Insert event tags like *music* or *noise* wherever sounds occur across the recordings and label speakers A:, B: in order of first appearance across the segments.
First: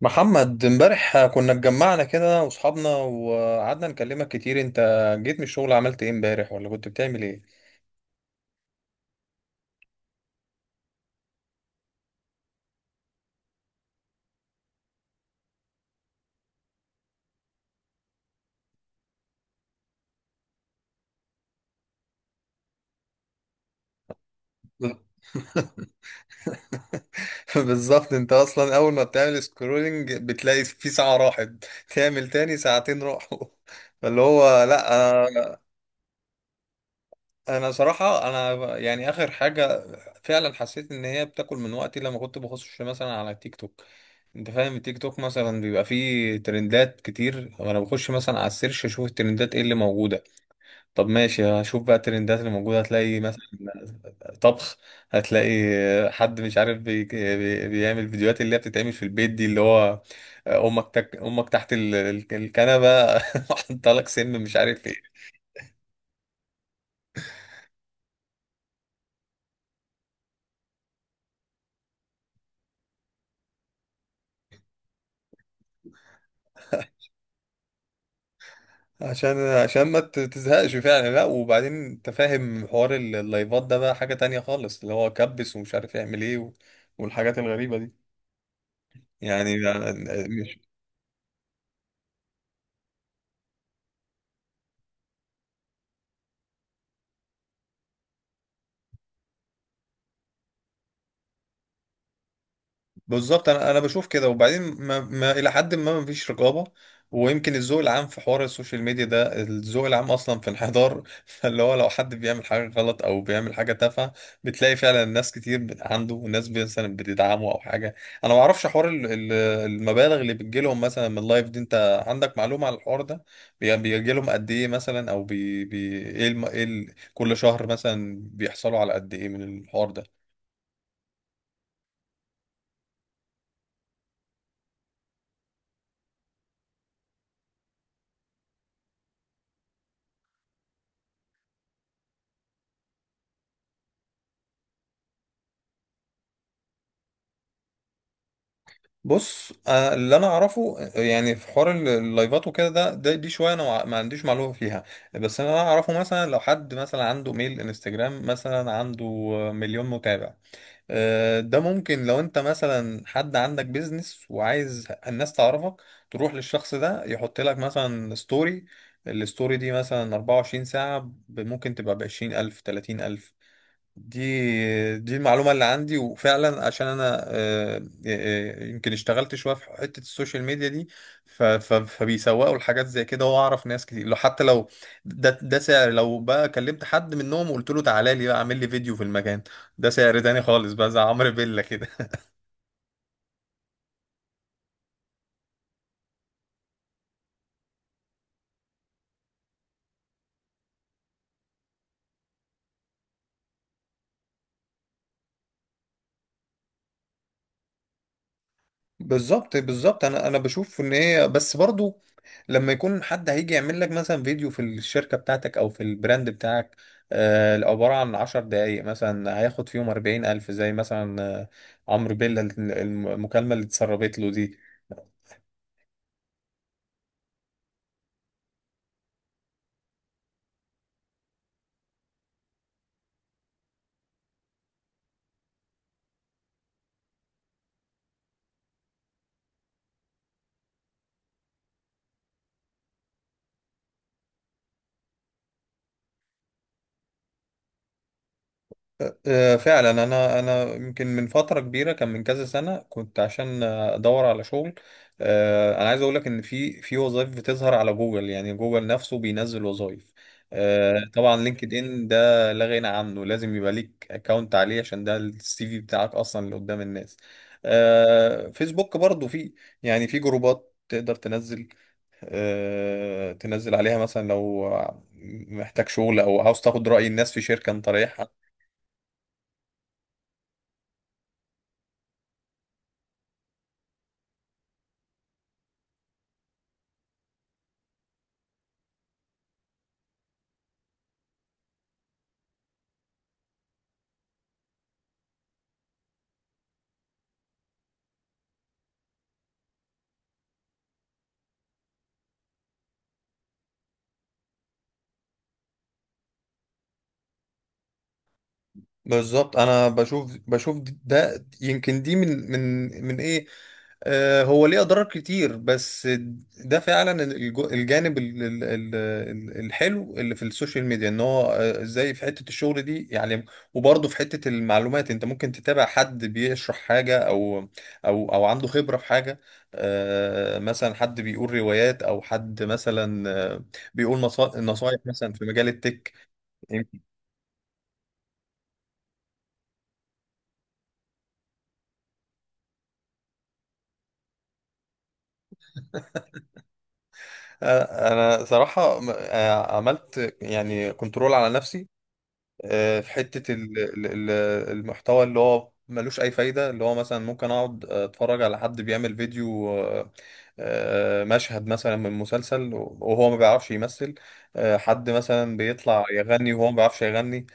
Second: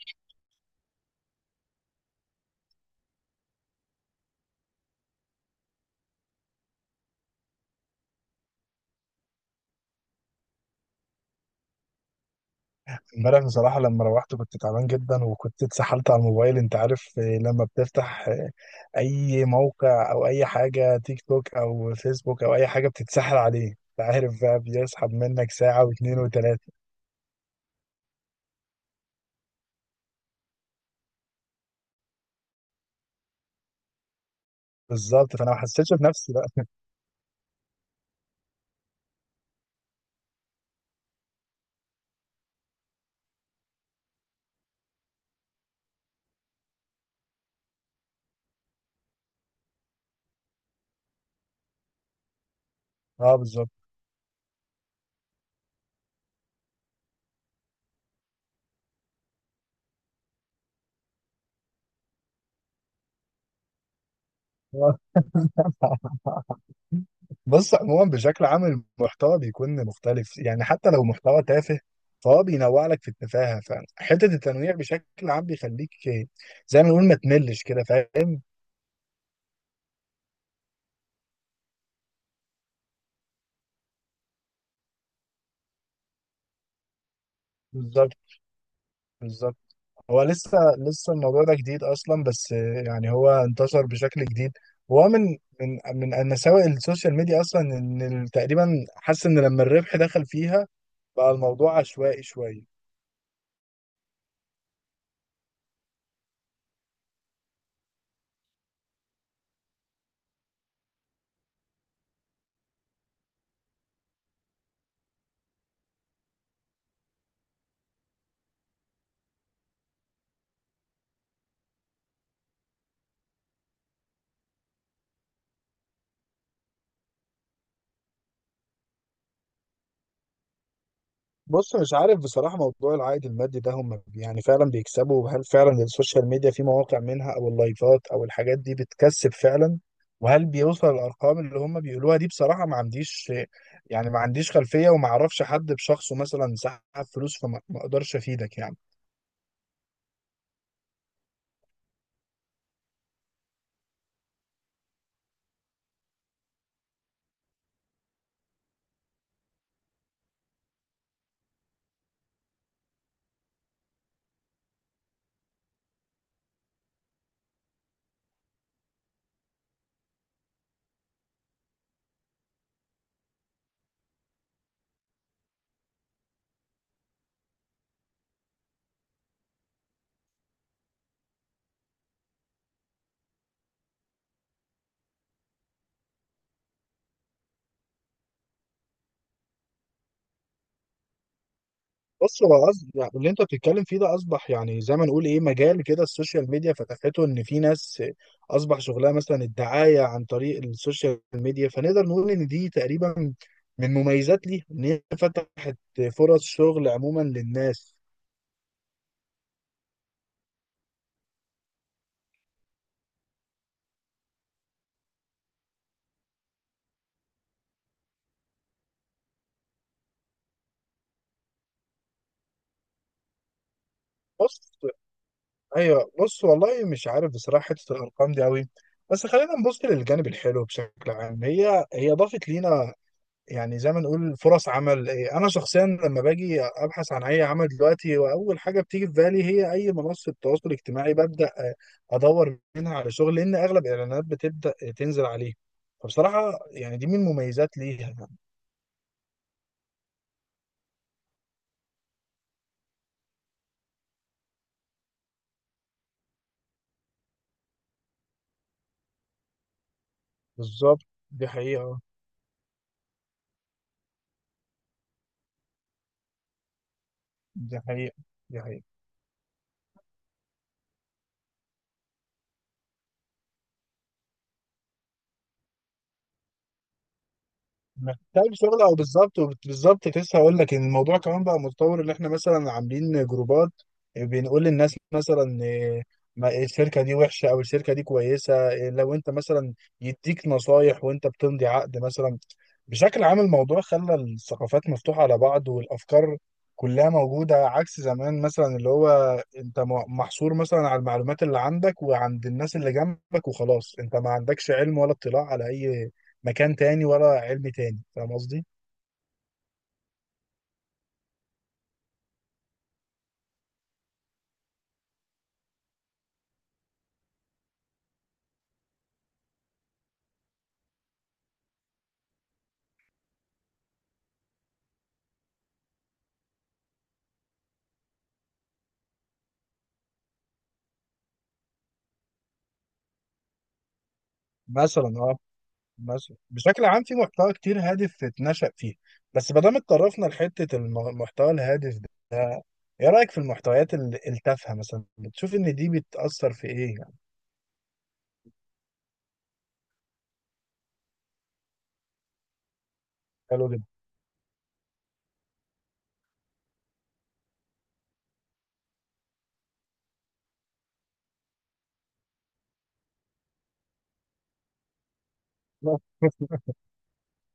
A: محمد، امبارح كنا اتجمعنا كده واصحابنا وقعدنا نكلمك كتير. انت جيت من الشغل عملت ايه امبارح ولا كنت بتعمل ايه؟
B: امبارح بصراحة لما روحت كنت تعبان جدا وكنت اتسحلت على الموبايل انت عارف. لما بتفتح اي موقع او اي حاجة، تيك توك او فيسبوك او اي حاجة بتتسحل عليه انت عارف بقى، بيسحب
A: *laughs*
B: منك ساعة واتنين وتلاتة.
A: بالظبط، انت اصلا اول ما بتعمل سكرولنج بتلاقي في ساعة راحت. تعمل تاني ساعتين راحوا. *laughs* فاللي هو لا،
B: بالظبط، فانا ما
A: انا
B: حسيتش بنفسي بقى.
A: انا صراحة انا يعني اخر حاجة. فعلا حسيت ان هي بتاكل من وقتي لما كنت بخش مثلا على تيك توك. انت فاهم، التيك توك مثلا بيبقى فيه ترندات كتير وانا بخش مثلا على السيرش اشوف الترندات ايه اللي موجودة. طب ماشي، هشوف بقى الترندات اللي موجودة. هتلاقي
B: اه
A: مثلا
B: بالظبط.
A: طبخ. هتلاقي حد مش عارف بيعمل فيديوهات اللي هي بتتعمل في البيت دي، اللي هو أمك تحت الكنبة. *laughs* حاطة لك سم مش عارف ايه.
B: *laughs* آه. بص، عموما بشكل عام المحتوى بيكون مختلف يعني، حتى لو محتوى تافه فهو بينوع لك في التفاهة. فحتة التنويع بشكل عام بيخليك زي ما نقول ما تملش كده، فاهم.
A: عشان ما ت- تزهقش فعلا. لا، وبعدين انت فاهم حوار اللايفات ده بقى حاجة تانية خالص، اللي هو كبس ومش عارف يعمل ايه والحاجات الغريبة دي
B: بالظبط،
A: يعني.
B: بالظبط. هو لسه الموضوع ده جديد اصلا، بس يعني هو انتشر بشكل جديد. وهو من من مساوئ السوشيال ميديا اصلا، ان تقريبا حاسس ان لما الربح دخل فيها بقى الموضوع عشوائي شويه.
A: بالظبط، انا بشوف كده، وبعدين ما الى حد ما فيش رقابه. ويمكن الذوق العام في حوار السوشيال ميديا ده، الذوق العام اصلا في انحدار. *laughs* فاللي هو لو حد بيعمل حاجه غلط او بيعمل حاجه تافهه، بتلاقي فعلا ناس كتير عنده، وناس مثلا بتدعمه او حاجه. انا ما اعرفش حوار المبالغ اللي بتجيلهم مثلا من اللايف دي. انت عندك معلومه على الحوار ده؟ بيجيلهم قد ايه مثلا؟ او بي بي ايه الم... ايه ال... كل شهر مثلا بيحصلوا على قد ايه من الحوار ده؟
B: بص، مش عارف بصراحه، موضوع العائد المادي ده هم يعني فعلا بيكسبوا؟ هل فعلا السوشيال ميديا في مواقع منها او اللايفات او الحاجات دي بتكسب فعلا؟ وهل بيوصل الارقام اللي هم بيقولوها دي؟ بصراحه ما عنديش، يعني ما عنديش خلفيه، وما اعرفش حد بشخصه مثلا سحب فلوس. فما ما اقدرش افيدك يعني.
A: بص، اللي انا اعرفه، يعني في حوار اللايفات وكده، ده, ده دي شويه انا ما عنديش معلومه فيها. بس انا اعرفه مثلا لو حد مثلا عنده ميل انستجرام، مثلا عنده مليون متابع، ده ممكن لو انت مثلا، حد عندك بيزنس وعايز الناس تعرفك، تروح للشخص ده يحط لك مثلا ستوري. الستوري دي مثلا 24 ساعه، ممكن تبقى ب 20,000 30,000. دي المعلومة اللي عندي، وفعلا عشان انا، يمكن اشتغلت شوية في حتة السوشيال ميديا دي، فبيسوقوا لحاجات زي كده. واعرف ناس كتير، لو حتى لو ده سعر، لو بقى كلمت حد منهم وقلت له تعالى لي بقى اعمل لي فيديو في المكان، ده سعر تاني خالص بقى، زي عمرو بيلا كده.
B: بص، هو قصد يعني اللي انت بتتكلم فيه ده اصبح يعني زي ما نقول ايه، مجال كده السوشيال ميديا فتحته، ان في ناس اصبح شغلها مثلا الدعايه عن طريق السوشيال ميديا. فنقدر نقول ان دي تقريبا من مميزات ليها، ان هي فتحت فرص شغل عموما للناس.
A: بالظبط، انا بشوف ان هي، بس برضو لما يكون حد هيجي يعمل لك مثلا فيديو في الشركه بتاعتك او في البراند بتاعك، عباره عن 10 دقائق مثلا هياخد فيهم 40 الف، زي مثلا عمرو بيلا، المكالمه اللي اتسربت له دي.
B: بص، ايوه. بص، والله مش عارف بصراحه حته الارقام دي قوي. بس خلينا نبص للجانب الحلو بشكل عام، هي ضافت لينا يعني زي ما نقول فرص عمل. انا شخصيا لما باجي ابحث عن اي عمل دلوقتي، واول حاجه بتيجي في بالي هي اي منصه تواصل اجتماعي، ببدا ادور منها على شغل، لان اغلب الاعلانات بتبدا تنزل عليه. فبصراحه يعني دي من المميزات ليها.
A: فعلا، انا يمكن من فتره كبيره، كان من كذا سنه كنت عشان ادور على شغل. انا عايز اقول لك ان في وظائف بتظهر على جوجل. يعني جوجل نفسه بينزل وظائف.
B: بالظبط.
A: طبعا
B: دي
A: لينكد
B: حقيقه،
A: ان ده لا غنى عنه. لازم يبقى ليك اكونت عليه، عشان ده السي في بتاعك اصلا اللي قدام الناس.
B: دي حقيقه، دي حقيقه.
A: فيسبوك برضو في، يعني في جروبات تقدر تنزل عليها مثلا لو محتاج شغل، او عاوز تاخد رأي الناس في شركة انت رايحها.
B: محتاج شغل او بالظبط، بالظبط كنت لسه هقول لك ان الموضوع كمان بقى متطور، ان احنا مثلا عاملين جروبات بنقول للناس مثلا الشركه دي وحشه او الشركه دي كويسه. لو انت مثلا يديك نصايح وانت بتمضي عقد مثلا. بشكل عام الموضوع خلى الثقافات مفتوحه على بعض، والافكار كلها موجوده عكس زمان مثلا، اللي هو انت محصور مثلا على المعلومات اللي عندك وعند الناس اللي جنبك وخلاص، انت ما عندكش علم ولا اطلاع على اي مكان تاني ولا علم تاني. فاهم قصدي؟
A: بالظبط، انا بشوف ده يمكن دي من من ايه، هو ليه اضرار كتير، بس ده فعلا الجانب الحلو اللي في السوشيال ميديا. ان هو ازاي في حتة الشغل دي يعني، وبرضه في حتة المعلومات انت ممكن تتابع حد بيشرح حاجة او او عنده خبرة في حاجة. مثلا حد بيقول روايات، او حد مثلا نصايح
B: مثلا
A: مثلا
B: اه.
A: في مجال التك.
B: مثلا بشكل عام في محتوى كتير هادف اتنشأ فيه. بس ما دام اتطرفنا لحتة المحتوى الهادف ده، ايه رأيك في المحتويات التافهة مثلا؟ بتشوف ان دي بتأثر في ايه يعني؟
A: انا صراحه، عملت يعني كنترول على نفسي، في حته
B: حلو جدا.
A: المحتوى اللي هو ملوش اي فايده، اللي هو مثلا ممكن اقعد اتفرج على حد بيعمل فيديو مشهد مثلا من مسلسل وهو ما بيعرفش يمثل، حد مثلا بيطلع يغني
B: *laughs*
A: وهو ما بيعرفش يغني.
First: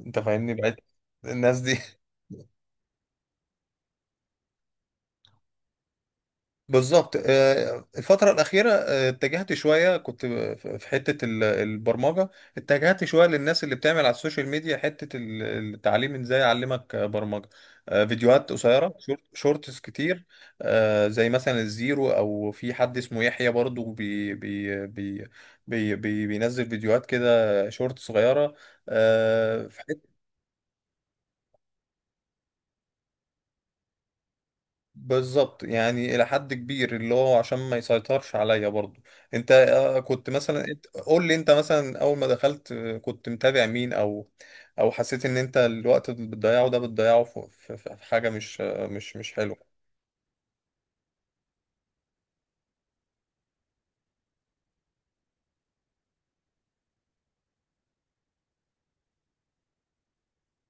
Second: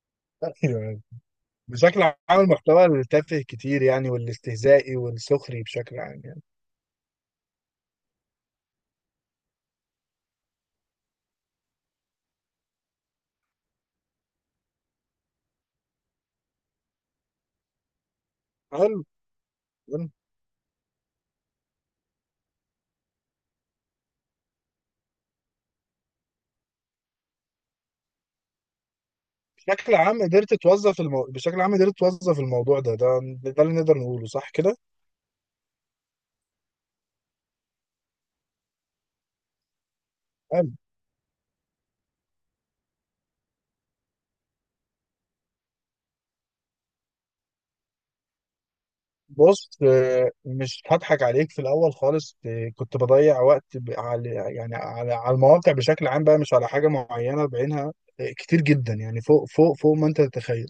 A: انت فاهمني بقيت
B: ايوه،
A: الناس دي. *laughs*
B: بشكل عام المحتوى التافه كتير يعني، والاستهزائي والسخري بشكل عام يعني.
A: بالظبط، الفترة الأخيرة، اتجهت شوية، كنت في حتة البرمجة، اتجهت شوية للناس اللي بتعمل على السوشيال ميديا حتة التعليم، ازاي أعلمك برمجة. فيديوهات قصيرة،
B: حلو.
A: شورتس
B: حلو.
A: كتير، زي مثلا الزيرو، أو في حد اسمه يحيى برضو بي بي بي بي بي بينزل فيديوهات كده شورت صغيرة. آه،
B: بشكل عام قدرت توظف بشكل عام قدرت توظف الموضوع ده، ده اللي نقدر نقوله صح كده؟
A: بالظبط، يعني الى حد كبير، اللي هو عشان ما يسيطرش عليا برضو. انت كنت مثلا، قول لي انت مثلا اول ما دخلت كنت متابع مين، او حسيت ان انت الوقت اللي بتضيعه ده، بتضيعه في في حاجة مش آه، مش مش حلوة.
B: بص، مش هضحك عليك في الاول خالص. كنت بضيع وقت على يعني، على المواقع بشكل عام بقى، مش على حاجه معينه بعينها. كتير جدا يعني، فوق فوق فوق ما انت تتخيل.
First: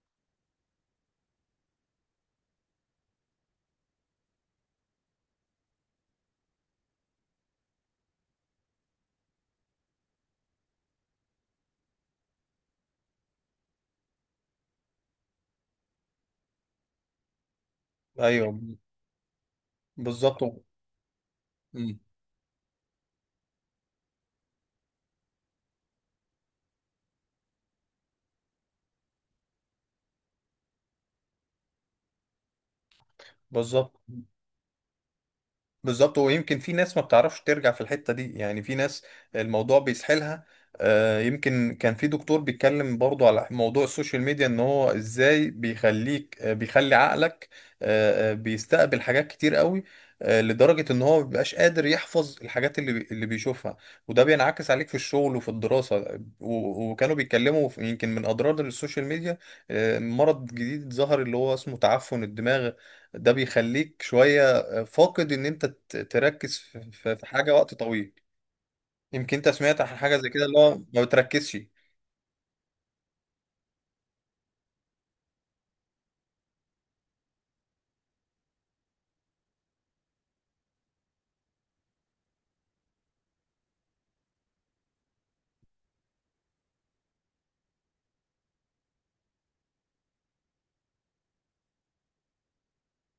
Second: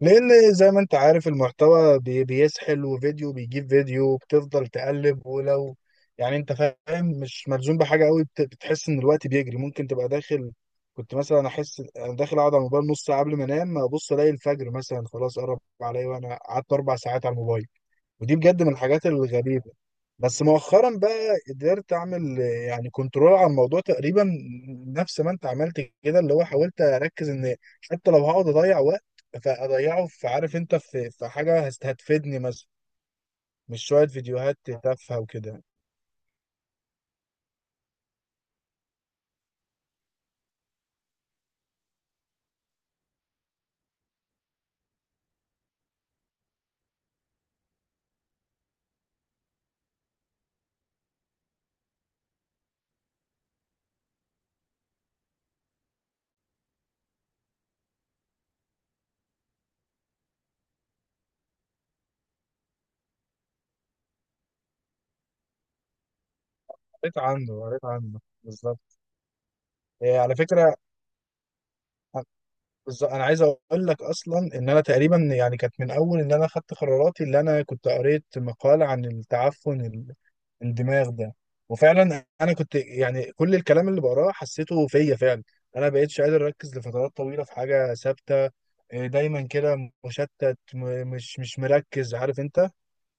B: لان زي ما انت عارف المحتوى بيسحل، وفيديو بيجيب فيديو بتفضل تقلب، ولو يعني انت فاهم مش ملزوم بحاجه قوي، بتحس ان الوقت بيجري. ممكن تبقى داخل، كنت مثلا احس انا داخل اقعد على الموبايل نص ساعه قبل ما انام، ابص الاقي الفجر مثلا خلاص قرب عليا وانا قعدت اربع ساعات على الموبايل. ودي
A: ايوه.
B: بجد من الحاجات الغريبة.
A: بالظبط.
B: بس مؤخرا بقى قدرت
A: مم.
B: اعمل يعني كنترول على الموضوع تقريبا. نفس ما انت عملت كده، اللي هو حاولت اركز ان حتى لو هقعد اضيع وقت فاضيعه في، عارف انت، في حاجة هتفيدني مثلا، مش
A: بالظبط،
B: شوية فيديوهات تافهة وكده.
A: بالظبط. ويمكن في ناس ما بتعرفش ترجع في الحتة دي. يعني في ناس الموضوع بيسحلها. يمكن كان في دكتور بيتكلم برضو على موضوع السوشيال ميديا، ان هو ازاي بيخلي عقلك بيستقبل حاجات كتير قوي، لدرجة ان هو ما بيبقاش قادر يحفظ الحاجات اللي بيشوفها، وده بينعكس عليك في الشغل وفي الدراسة. وكانوا بيتكلموا يمكن من اضرار السوشيال ميديا مرض جديد ظهر اللي هو اسمه تعفن الدماغ. ده بيخليك شوية فاقد ان انت تركز في في-
B: قريت
A: في حاجه
B: عنه،
A: وقت
B: قريت
A: طويل.
B: عنه بالظبط.
A: يمكن انت سمعت عن حاجه زي
B: على
A: كده، اللي هو
B: فكرة
A: ما بتركزش.
B: بالظبط انا عايز اقول لك اصلا، ان انا تقريبا يعني كانت من اول ان انا خدت قراراتي، اللي انا كنت قريت مقال عن التعفن الدماغ ده. وفعلا انا كنت يعني كل الكلام اللي بقراه حسيته فيا فعلا. انا بقيتش قادر اركز لفترات طويله في حاجه ثابته. دايما كده مشتت، مش مركز، عارف انت.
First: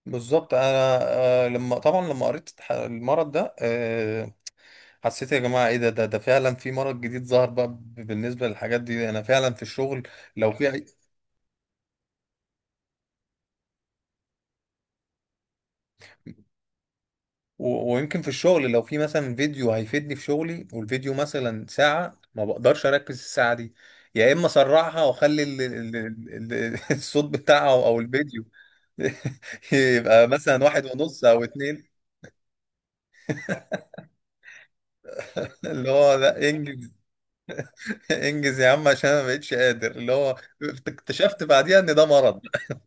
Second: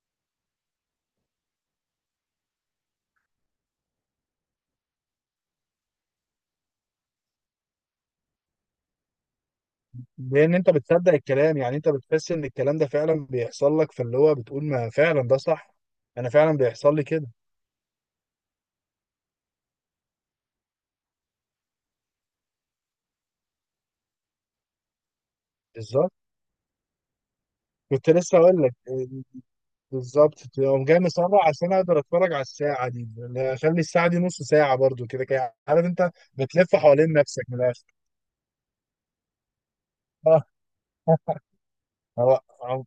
A: بالظبط، انا لما طبعا لما قريت المرض ده، حسيت يا جماعه ايه ده، ده فعلا في مرض جديد ظهر بقى. بالنسبه للحاجات دي، انا فعلا في الشغل لو
B: لان انت
A: في أي-
B: بتصدق الكلام، يعني انت بتحس ان الكلام ده فعلا بيحصل لك، فاللي هو بتقول ما فعلا ده صح. انا فعلا بيحصل لي كده.
A: ويمكن في الشغل لو في مثلا فيديو هيفيدني في شغلي، والفيديو مثلا ساعة، ما بقدرش أركز الساعة دي. يا إما أسرعها وأخلي
B: بالظبط
A: *laughs* الصوت بتاعها أو
B: كنت لسه
A: الفيديو
B: اقول لك
A: *laughs* يبقى
B: بالظبط،
A: مثلا واحد
B: تقوم جاي
A: ونص
B: مسرع
A: أو
B: عشان
A: 2.
B: اقدر اتفرج على الساعه دي، اللي هي اخلي الساعه دي نص ساعه برضو كده كده، عارف
A: اللي
B: انت
A: هو لا،
B: بتلف
A: إنجز
B: حوالين نفسك من الاخر.
A: إنجز يا عم، عشان أنا ما بقتش قادر، اللي هو اكتشفت
B: *laughs*
A: بعديها إن ده مرض.
B: اه.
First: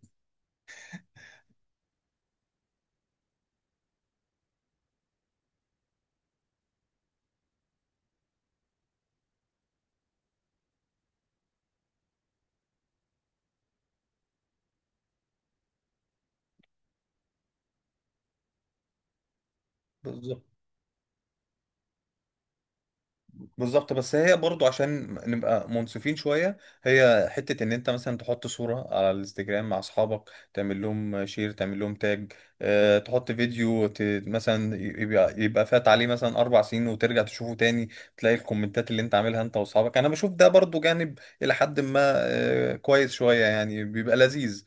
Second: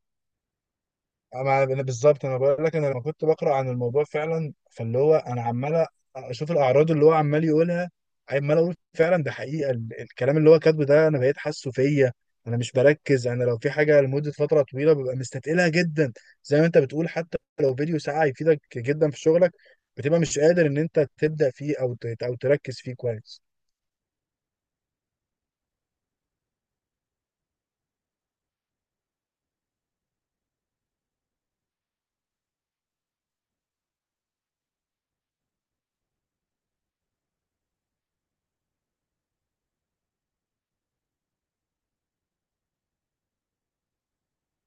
B: أنا بالظبط، انا بقول لك، انا لما كنت بقرا عن الموضوع فعلا، فاللي هو انا عمال اشوف الاعراض اللي هو عمال يقولها، عمال اقول فعلا ده حقيقه، الكلام اللي هو كاتبه ده انا بقيت حاسه فيا. انا مش بركز، انا لو في حاجه لمده فتره طويله ببقى مستثقلها جدا. زي ما انت بتقول، حتى لو فيديو ساعه يفيدك جدا في شغلك بتبقى مش
A: بالظبط،
B: قادر ان انت تبدا فيه، او او تركز فيه كويس.
A: بالظبط، بس هي برضو عشان نبقى منصفين شوية، هي حتة ان انت مثلا تحط صورة على الانستجرام مع اصحابك، تعمل لهم شير، تعمل لهم تاج، اه تحط فيديو مثلا، يبقى فات عليه مثلا 4 سنين وترجع تشوفه تاني، تلاقي الكومنتات اللي انت عاملها انت واصحابك. انا بشوف ده برضو جانب الى حد ما كويس شوية. يعني بيبقى لذيذ.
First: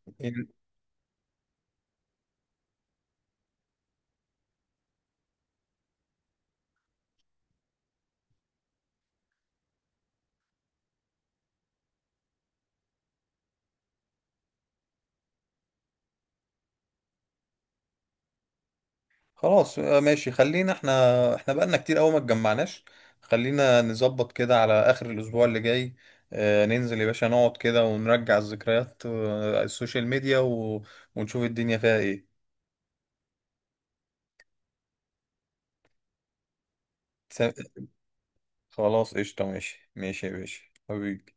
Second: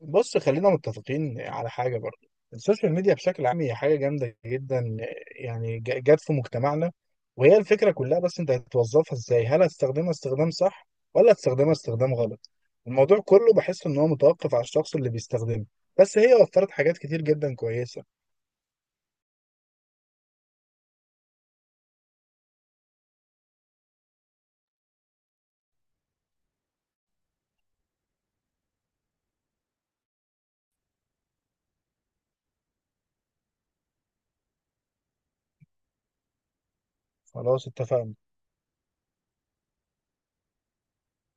B: بص، خلينا متفقين على حاجة برضو. السوشيال ميديا بشكل عام هي حاجة جامدة جدا يعني، جت في مجتمعنا. وهي الفكرة كلها، بس انت هتوظفها ازاي؟ هل هتستخدمها استخدام صح، ولا هتستخدمها استخدام غلط؟ الموضوع كله بحس ان هو متوقف على الشخص اللي بيستخدمه. بس هي وفرت حاجات كتير جدا كويسة.
A: خلاص، ماشي، خلينا، احنا بقالنا كتير قوي ما اتجمعناش. خلينا نظبط كده على اخر الاسبوع اللي جاي، ننزل يا باشا نقعد كده ونرجع الذكريات، السوشيال ميديا ونشوف الدنيا فيها ايه.
B: خلاص
A: س-
B: اتفقنا.
A: خلاص قشطة، ماشي ماشي يا باشا، حبيبي.